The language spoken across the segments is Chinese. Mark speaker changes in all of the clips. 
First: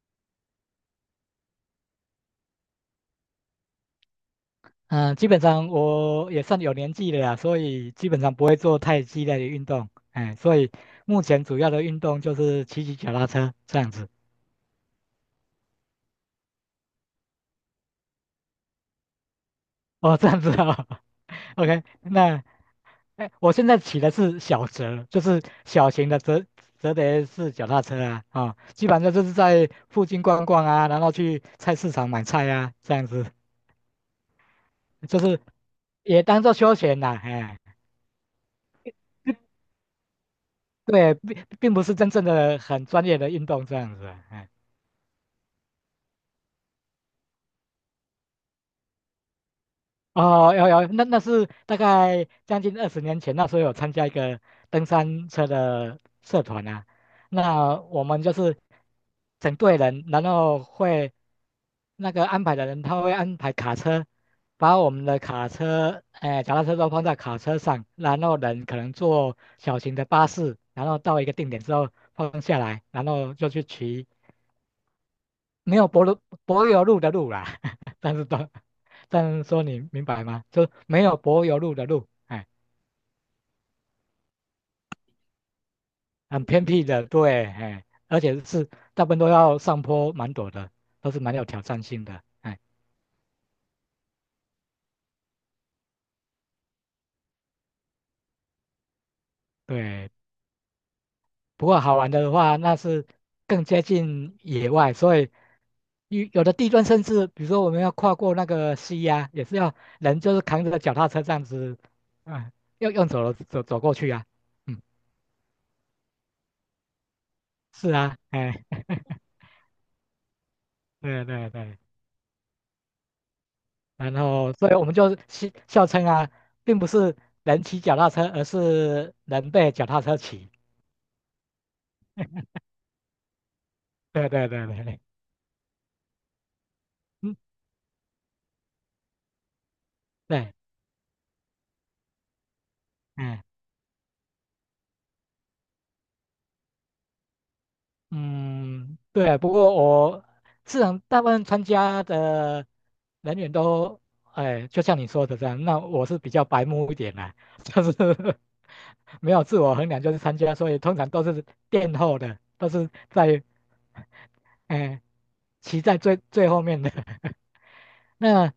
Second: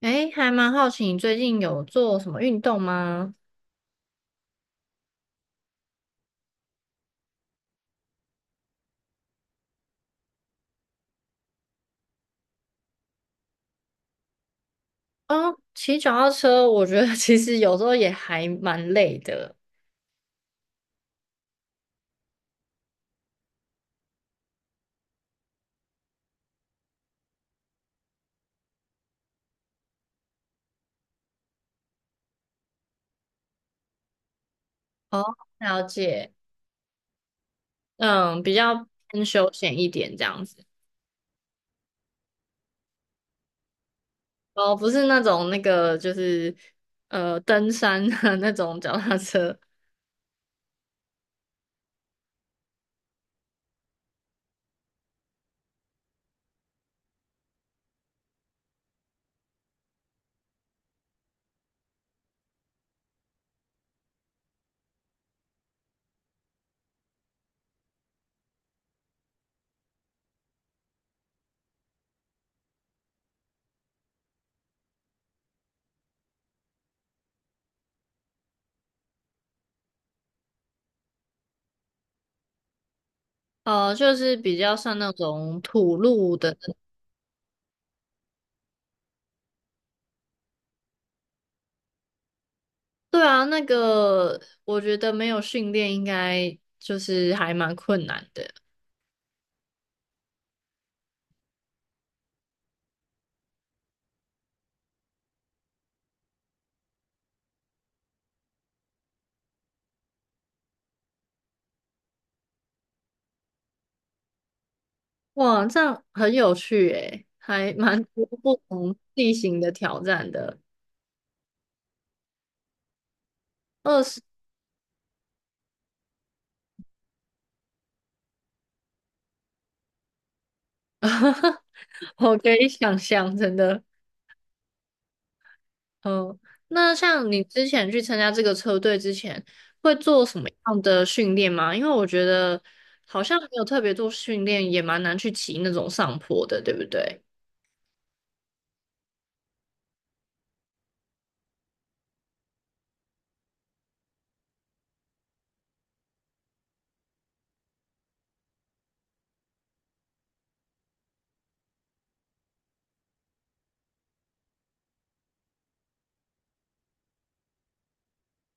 Speaker 1: 诶，还蛮好奇你最近有做什么运动吗？
Speaker 2: 嗯，基本上我也算有年纪了呀，所以基本上不会做太激烈的运动，哎，所以目前主要的运动就是骑骑脚踏车这样子。
Speaker 1: 哦，骑脚踏车，我觉得 其实有时候也还蛮累的。
Speaker 2: 哦，这样子哦 ，OK，那哎，我现在骑的是小折，就是小型的折叠式脚踏车啊，啊、哦，基本上就是在附近逛逛啊，然后去菜市场买菜啊，这样子，就
Speaker 1: 哦，
Speaker 2: 是
Speaker 1: 了
Speaker 2: 也
Speaker 1: 解。
Speaker 2: 当做休闲啦，哎，
Speaker 1: 嗯，比较偏休闲一点这样子。
Speaker 2: 对，并不是真正的很专业的运动这样子啊，哎。
Speaker 1: 哦，不是那种那个就是登山的 那种脚踏车，
Speaker 2: 哦，有有，那是大概将近二十年前，那时候有参加一个登山车的社团啊。那我们就是整队人，然后会那个安排的人，他会安排卡车，把我们的卡车，哎、脚踏车都放在卡车上，然后人可能坐小型的巴士，然后到一个定点之后放下来，然后就去骑没有柏油路的路啦，但是都，但是说你明白吗？就没有柏油路的路，哎，
Speaker 1: 就是比较像那种土路
Speaker 2: 很
Speaker 1: 的。
Speaker 2: 偏僻的，对，哎，而且是大部分都要上坡蛮陡的，都是蛮有挑战性的，哎，
Speaker 1: 对啊，那个我觉得没有训练应该就是还蛮困难的。
Speaker 2: 对。不过好玩的话，那是更接近野外，所以有的地段甚至，比如说我们要跨过那个溪呀、也是要人就是扛着脚踏车这样子，啊、要用走了走过去啊，嗯，
Speaker 1: 哇，这样很有趣诶，还
Speaker 2: 是
Speaker 1: 蛮
Speaker 2: 啊，
Speaker 1: 多不
Speaker 2: 哎，
Speaker 1: 同地形的挑战的。
Speaker 2: 对对对。
Speaker 1: 二
Speaker 2: 然
Speaker 1: 十，
Speaker 2: 后，所以我们就戏笑称啊，并不是人骑脚踏车，而是人被脚踏车骑。
Speaker 1: 我可以想象，真的。
Speaker 2: 对对对对对，
Speaker 1: 嗯，那像
Speaker 2: 嗯，
Speaker 1: 你之前去参加这个车队之前，会做什么
Speaker 2: 对，
Speaker 1: 样的训练吗？因为我觉得好像
Speaker 2: 嗯
Speaker 1: 没有特别做训练，也蛮难去骑那种上坡的，对不对？
Speaker 2: 嗯，对。不过我自然大部分参加的人员都，哎，就像你说的这样，那我是比较白目一点啦、就是没有自我衡量，就是参加，所以通常都是垫后的，都是在，哎，骑在最后面的。那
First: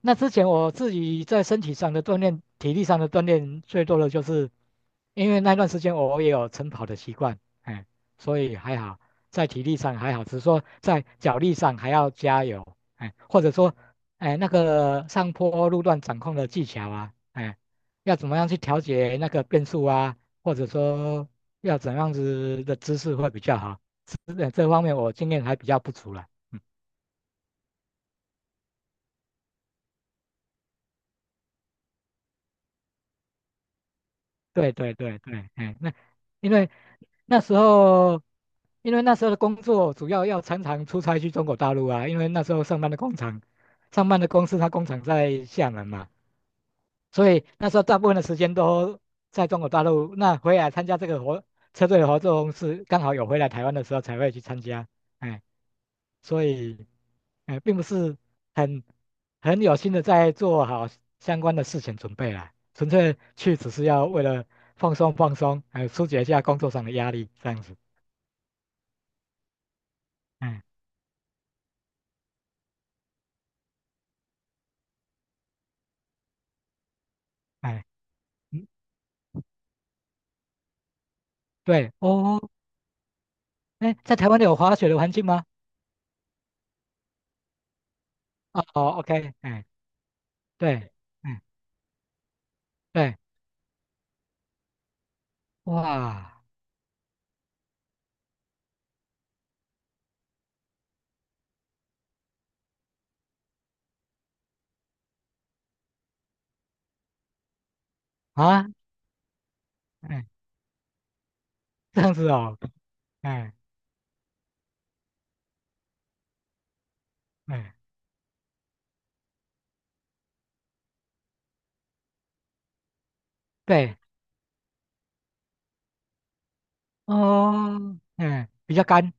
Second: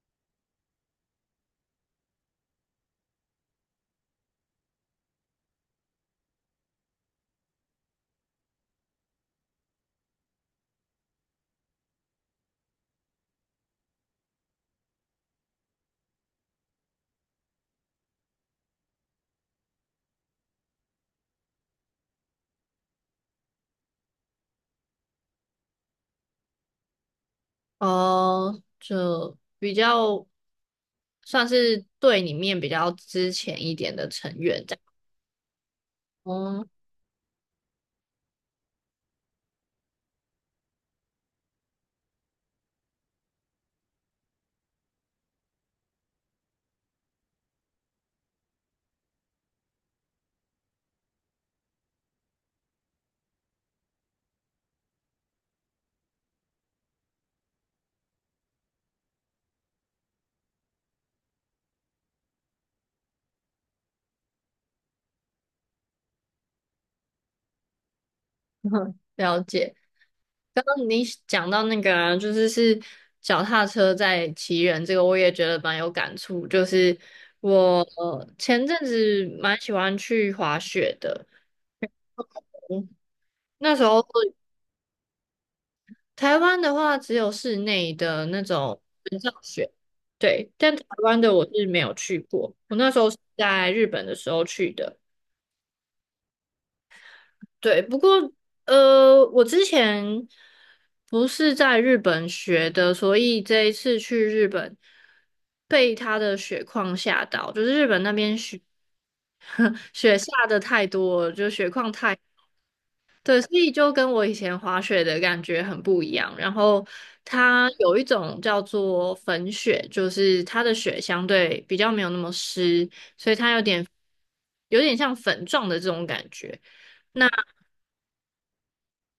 Speaker 2: 那之前我自己在身体上的锻炼、体力上的锻炼，最多的就是因为那段时间我也有晨跑的习惯，哎，所以还好，在体力上还好，只是说在脚力上还要加油，哎，或者说，哎，那个上坡路段掌控的技巧啊，哎，要怎么样去调节那个变速啊，或者说要怎样子的姿势会比较好，这方面我经验还比较不足了。嗯
Speaker 1: 哦，就比较算是队里面比较之前一点的成员
Speaker 2: 对
Speaker 1: 这样。
Speaker 2: 对对对，哎，那因
Speaker 1: 哦，
Speaker 2: 为那时候，因为那时候的工作主要要常常出差去中国大陆啊，因为那时候上班的工厂，上班的公司它工厂在厦门嘛，所以那时候大部分的时间都在中国大陆。那回来参加这个活车队的活动是刚好有回来台湾的时候才会去参加。哎，所以，哎，并不是很很有心的在做好相关的事情准备啦，纯粹去只是要为了放松放松，还有疏解一下工作上的压力这样子。
Speaker 1: 了解。
Speaker 2: 哎
Speaker 1: 刚刚你讲到那个啊，就是脚踏车在骑人这个，我也觉得蛮有感触。就是我
Speaker 2: 哎，
Speaker 1: 前
Speaker 2: 嗯，
Speaker 1: 阵子蛮喜欢去滑雪的。
Speaker 2: 对哦，
Speaker 1: 嗯，那时
Speaker 2: 哎，
Speaker 1: 候
Speaker 2: 在台湾有滑雪的环境吗？
Speaker 1: 台湾的话只有室内的那
Speaker 2: 哦
Speaker 1: 种
Speaker 2: 哦
Speaker 1: 水上
Speaker 2: ，OK,哎，
Speaker 1: 雪。对，但台
Speaker 2: 对，
Speaker 1: 湾的
Speaker 2: 嗯，
Speaker 1: 我是没有去过。我那时候是
Speaker 2: 对，
Speaker 1: 在日本的时候去的。
Speaker 2: 哇
Speaker 1: 对，不过我之前不是在日本学的，所以这一次去日本被它的雪况吓到，就是日本那边雪
Speaker 2: 啊。
Speaker 1: 雪
Speaker 2: 哎
Speaker 1: 下的太多了，就雪况
Speaker 2: 这样
Speaker 1: 太，
Speaker 2: 子哦，
Speaker 1: 对，
Speaker 2: 哎
Speaker 1: 所以就跟我以前滑雪的感觉很不一样。然后它
Speaker 2: 哎，
Speaker 1: 有一种叫做粉雪，就是它的雪相对比较没有那么湿，所以它有点
Speaker 2: 对，
Speaker 1: 有点像粉状的这种感觉。那
Speaker 2: 哦，哎，比较干，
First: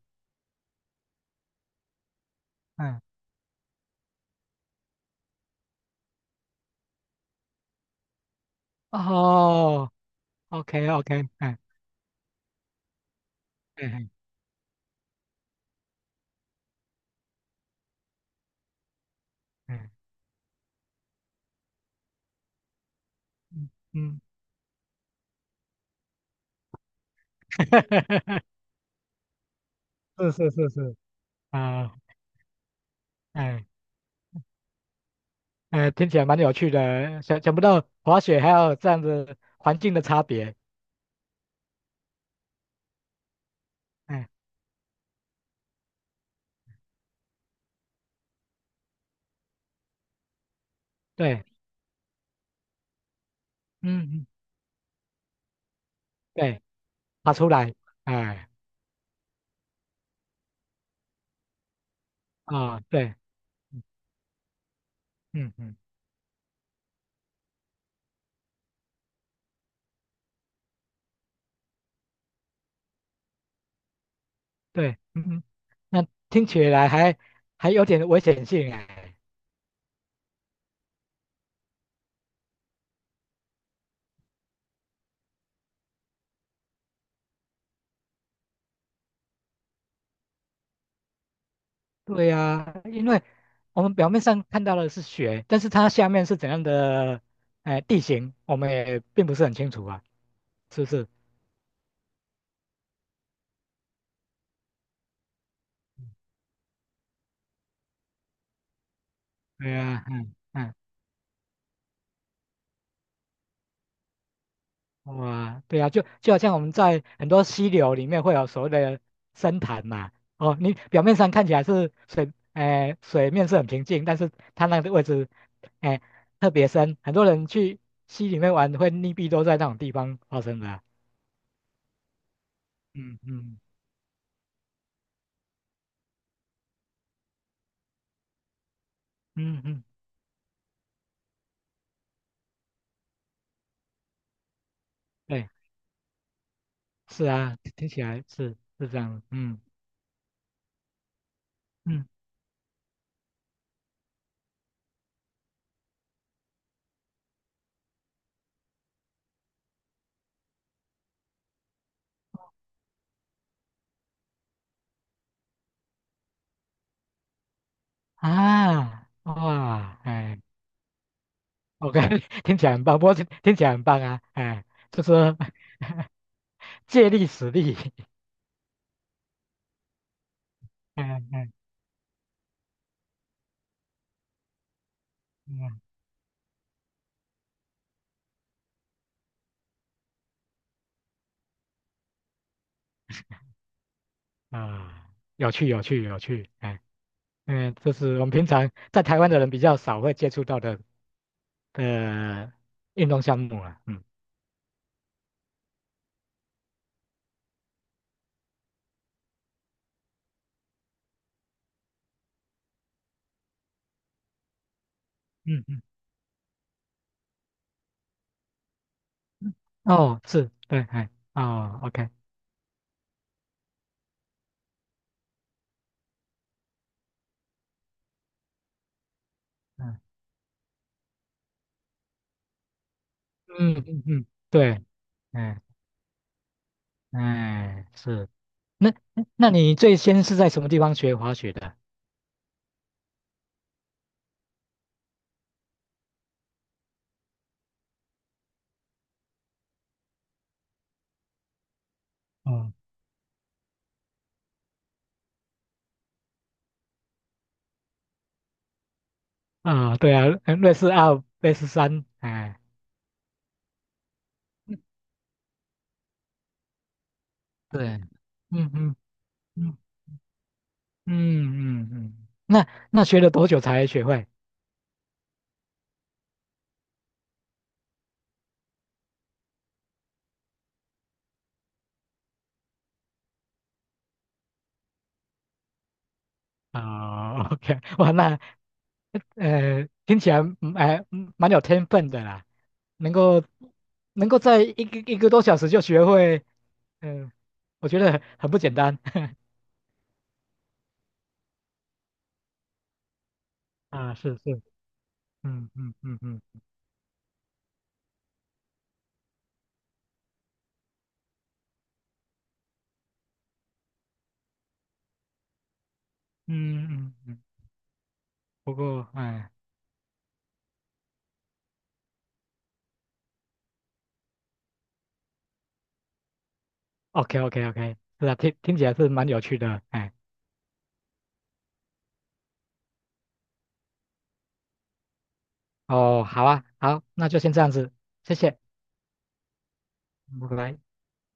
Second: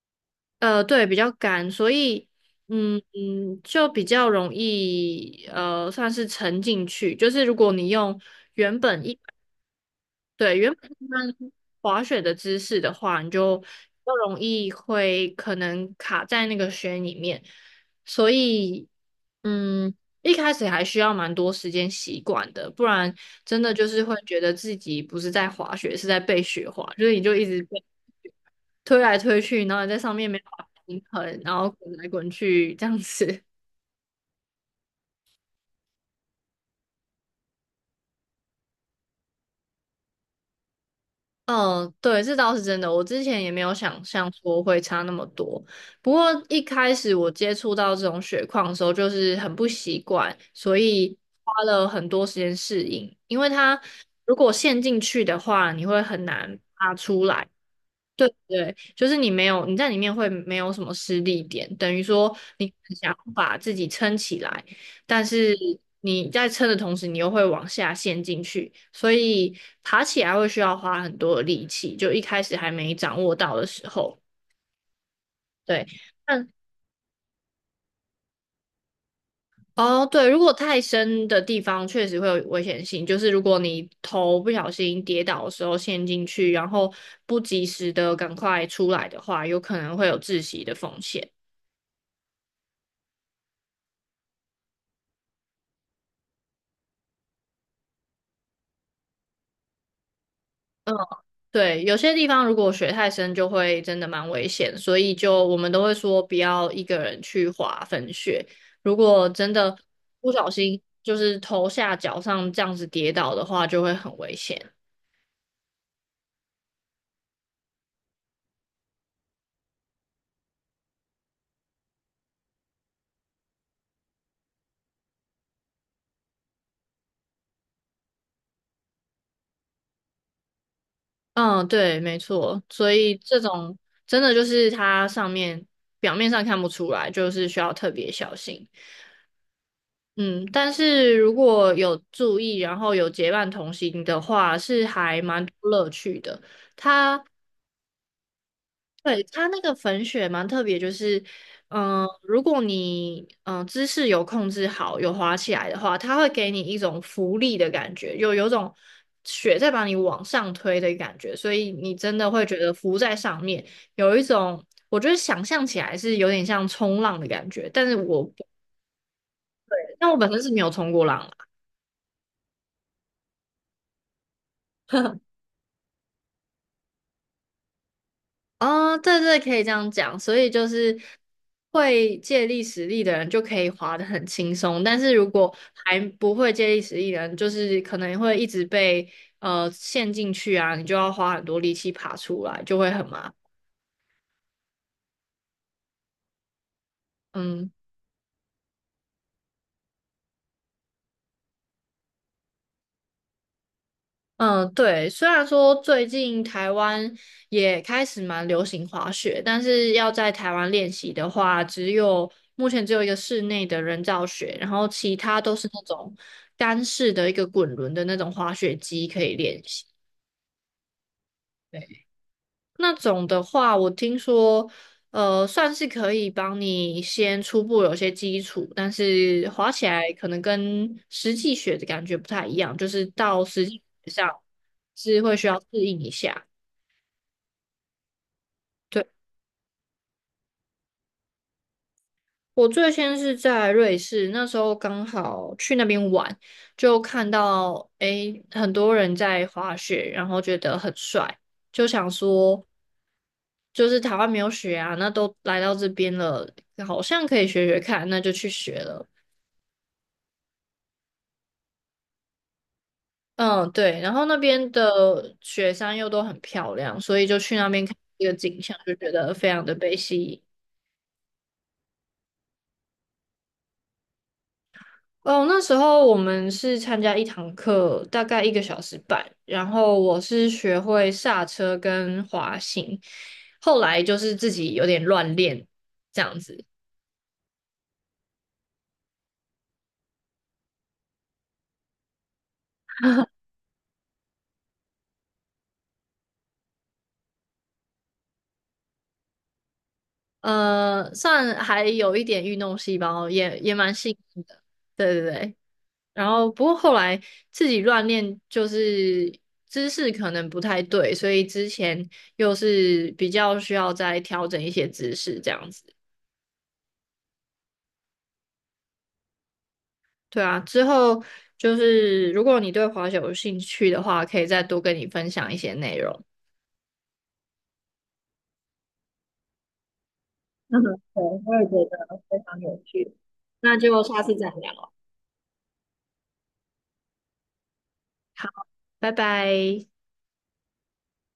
Speaker 1: 对，比较干，所以嗯
Speaker 2: 嗯，
Speaker 1: 嗯，就比较容易算是沉进去。就是如果你用原本一
Speaker 2: 哦
Speaker 1: 对，原
Speaker 2: ，OK
Speaker 1: 本一
Speaker 2: OK,
Speaker 1: 般
Speaker 2: 嗯
Speaker 1: 滑雪的姿势的话，你就比
Speaker 2: 嗯
Speaker 1: 较容易会可能卡在那个雪里面。所以
Speaker 2: 嗯
Speaker 1: 嗯，一开始还需要蛮多时间习惯的，不然真
Speaker 2: 嗯
Speaker 1: 的就是会
Speaker 2: 嗯，
Speaker 1: 觉得自己不是在滑雪，是在被雪滑，就是你就一直被。推来推去，然后你在上面
Speaker 2: 是
Speaker 1: 没办
Speaker 2: 是
Speaker 1: 法
Speaker 2: 是是，
Speaker 1: 平衡，然后滚
Speaker 2: 啊，
Speaker 1: 来滚去这样子。
Speaker 2: 哎哎，听起来蛮有趣的，想不到滑雪还有这样子环境的差别，
Speaker 1: 嗯，对，这倒是真的。我之前也没有想
Speaker 2: 哎，
Speaker 1: 象说会差那么多。不过一开始我接触到这种雪况的时候，就是很不习惯，所以
Speaker 2: 对，
Speaker 1: 花了很多时间适应。因为它
Speaker 2: 嗯嗯，
Speaker 1: 如果陷进去的话，你会很难
Speaker 2: 对，
Speaker 1: 爬出
Speaker 2: 爬
Speaker 1: 来。
Speaker 2: 出来，
Speaker 1: 对
Speaker 2: 哎，
Speaker 1: 对，就是你没有你在里面会没有什么失力点，等于说你
Speaker 2: 啊，
Speaker 1: 想
Speaker 2: 对，
Speaker 1: 要把自
Speaker 2: 嗯
Speaker 1: 己撑起来，但
Speaker 2: 嗯
Speaker 1: 是
Speaker 2: 嗯，
Speaker 1: 你在撑的同时，你又会往下陷进去，所以爬起来会需要花很多的力气，就一开始还没掌握到的时候，
Speaker 2: 对，嗯嗯，
Speaker 1: 对。
Speaker 2: 那听
Speaker 1: 但
Speaker 2: 起来还还有点危险性哎，
Speaker 1: 哦，对，如果太深的地方确实会有危险性，就是如果你头不小心跌倒的时候陷进去，然后不及时的赶快出来的话，有可能会有窒息的风险。
Speaker 2: 对呀，因为我们表面上看到的是雪，但是它下面是怎样的哎地形，我们也并不是很清楚啊，是不
Speaker 1: 嗯。
Speaker 2: 是？
Speaker 1: 对，有些地方如果水太深，就会真的蛮危险，所以就我们都会说不要一个人去滑粉雪。如果真
Speaker 2: 对
Speaker 1: 的
Speaker 2: 呀，
Speaker 1: 不
Speaker 2: 嗯
Speaker 1: 小
Speaker 2: 嗯，
Speaker 1: 心就是头下脚上这样子跌倒的话，就会很危险。
Speaker 2: 哇，对呀，就好像我们在很多溪流里面会有所谓的深潭嘛，哦，你表面上看起来是水，哎、水面是很平静，但是它那个位置，哎、特别深，很多人去溪里面玩会溺毙都在那种地方发生的啊
Speaker 1: 嗯，对，没错。所以
Speaker 2: 嗯
Speaker 1: 这
Speaker 2: 嗯
Speaker 1: 种真的就是它上面表面上看不出来，就是需要特别小心。
Speaker 2: 嗯嗯，嗯
Speaker 1: 嗯，但是如果有注意，然后有结伴同行的话，是还蛮
Speaker 2: 对。
Speaker 1: 多乐趣的。它
Speaker 2: 是啊，听起来是是这样的，
Speaker 1: 对，它
Speaker 2: 嗯
Speaker 1: 那个粉雪蛮特别，就是，嗯、
Speaker 2: 嗯
Speaker 1: 如果你姿势有控制好，有滑起来的话，它会给你一种浮力的感觉，有种雪在把你往上推的感觉，所以你真的会觉得浮在上面，有一种我觉得想象起来是有点像冲浪的感觉，但是我
Speaker 2: 啊，哇，
Speaker 1: 但我本
Speaker 2: 哎
Speaker 1: 身是没有冲过浪啊。
Speaker 2: ，OK,听起来很棒，不过听起来很棒啊，哎，就是借力使力，
Speaker 1: 哦，对对，可以这样讲。所以就是
Speaker 2: 哎哎
Speaker 1: 会借力使力的人就可以滑得很轻松，但是如果
Speaker 2: 嗯
Speaker 1: 还不会借力使力的人，就是可能会一直被陷进去啊，你就要花很多力气爬出来，就会很麻烦。
Speaker 2: 啊，有趣有趣有趣，哎
Speaker 1: 嗯。
Speaker 2: 嗯，这是我们平常在台湾的人比较少会接触到的的运动项目啊，嗯
Speaker 1: 嗯，对，虽然说最近台湾也开始蛮流行滑雪，但是要在台湾练习的话，只有目前只有一个室内的人造雪，然后其他都
Speaker 2: 嗯
Speaker 1: 是那
Speaker 2: 嗯，
Speaker 1: 种干式的一个滚轮的那种滑雪机可以练习。
Speaker 2: 哦，是对，哎哦
Speaker 1: 对，
Speaker 2: ，OK,
Speaker 1: 那种的话，我听说，算是可以帮你先初步有些基础，但是滑起
Speaker 2: 嗯
Speaker 1: 来可能跟实际雪的感觉不太一样，就是到实
Speaker 2: 嗯
Speaker 1: 际
Speaker 2: 嗯
Speaker 1: 雪
Speaker 2: 嗯，
Speaker 1: 上
Speaker 2: 对，
Speaker 1: 是会需要
Speaker 2: 嗯。
Speaker 1: 适应一下。
Speaker 2: 哎，是。那
Speaker 1: 对，
Speaker 2: 那你最先是在什么地方学滑雪的？
Speaker 1: 我最先是在瑞士，那时候刚好去那边玩，就看到诶很多人在滑雪，然后觉得很帅，就想说
Speaker 2: 嗯
Speaker 1: 就是台湾没有雪啊，那都来到这边了，好像可以学学看，那就去学了。
Speaker 2: 啊，对啊，瑞士二、瑞士三，哎，
Speaker 1: 嗯，对，然后那边
Speaker 2: 嗯
Speaker 1: 的雪山又都很漂亮，所以就去那边
Speaker 2: 对，
Speaker 1: 看这个景
Speaker 2: 嗯
Speaker 1: 象，就
Speaker 2: 嗯
Speaker 1: 觉得非常的
Speaker 2: 嗯
Speaker 1: 被吸引。
Speaker 2: 嗯嗯嗯，那那学了多久才学会？
Speaker 1: 哦，那时候我们是参加一堂课，大概1个小时半，然后我是学会刹车跟滑行，后来就是自己有点乱练这样子。
Speaker 2: 啊，OK,哇，那听起来蛮有天分的啦，能够 能够在一个多小时就学会，嗯、我觉得很不简单。
Speaker 1: 算还有一点运动细胞，也蛮
Speaker 2: 啊，
Speaker 1: 幸
Speaker 2: 是
Speaker 1: 运的，
Speaker 2: 是，
Speaker 1: 对对对。
Speaker 2: 嗯嗯嗯
Speaker 1: 然
Speaker 2: 嗯。
Speaker 1: 后不过后来自己乱练，就是姿势可能不太对，所以之前又是比较需要再调整一些姿势这样子。
Speaker 2: 嗯嗯嗯，不过哎
Speaker 1: 对啊，之后就是如果你对滑雪有兴趣的话，可以再多跟你分享一些内容。
Speaker 2: ，OK OK OK,是啊，听起来是蛮有趣的，哎，
Speaker 1: 嗯，对，我也觉得非常有趣。那就下次再聊。
Speaker 2: 哦，好啊，好，那就先这样子，谢
Speaker 1: 好，
Speaker 2: 谢，
Speaker 1: 拜拜。
Speaker 2: 拜拜。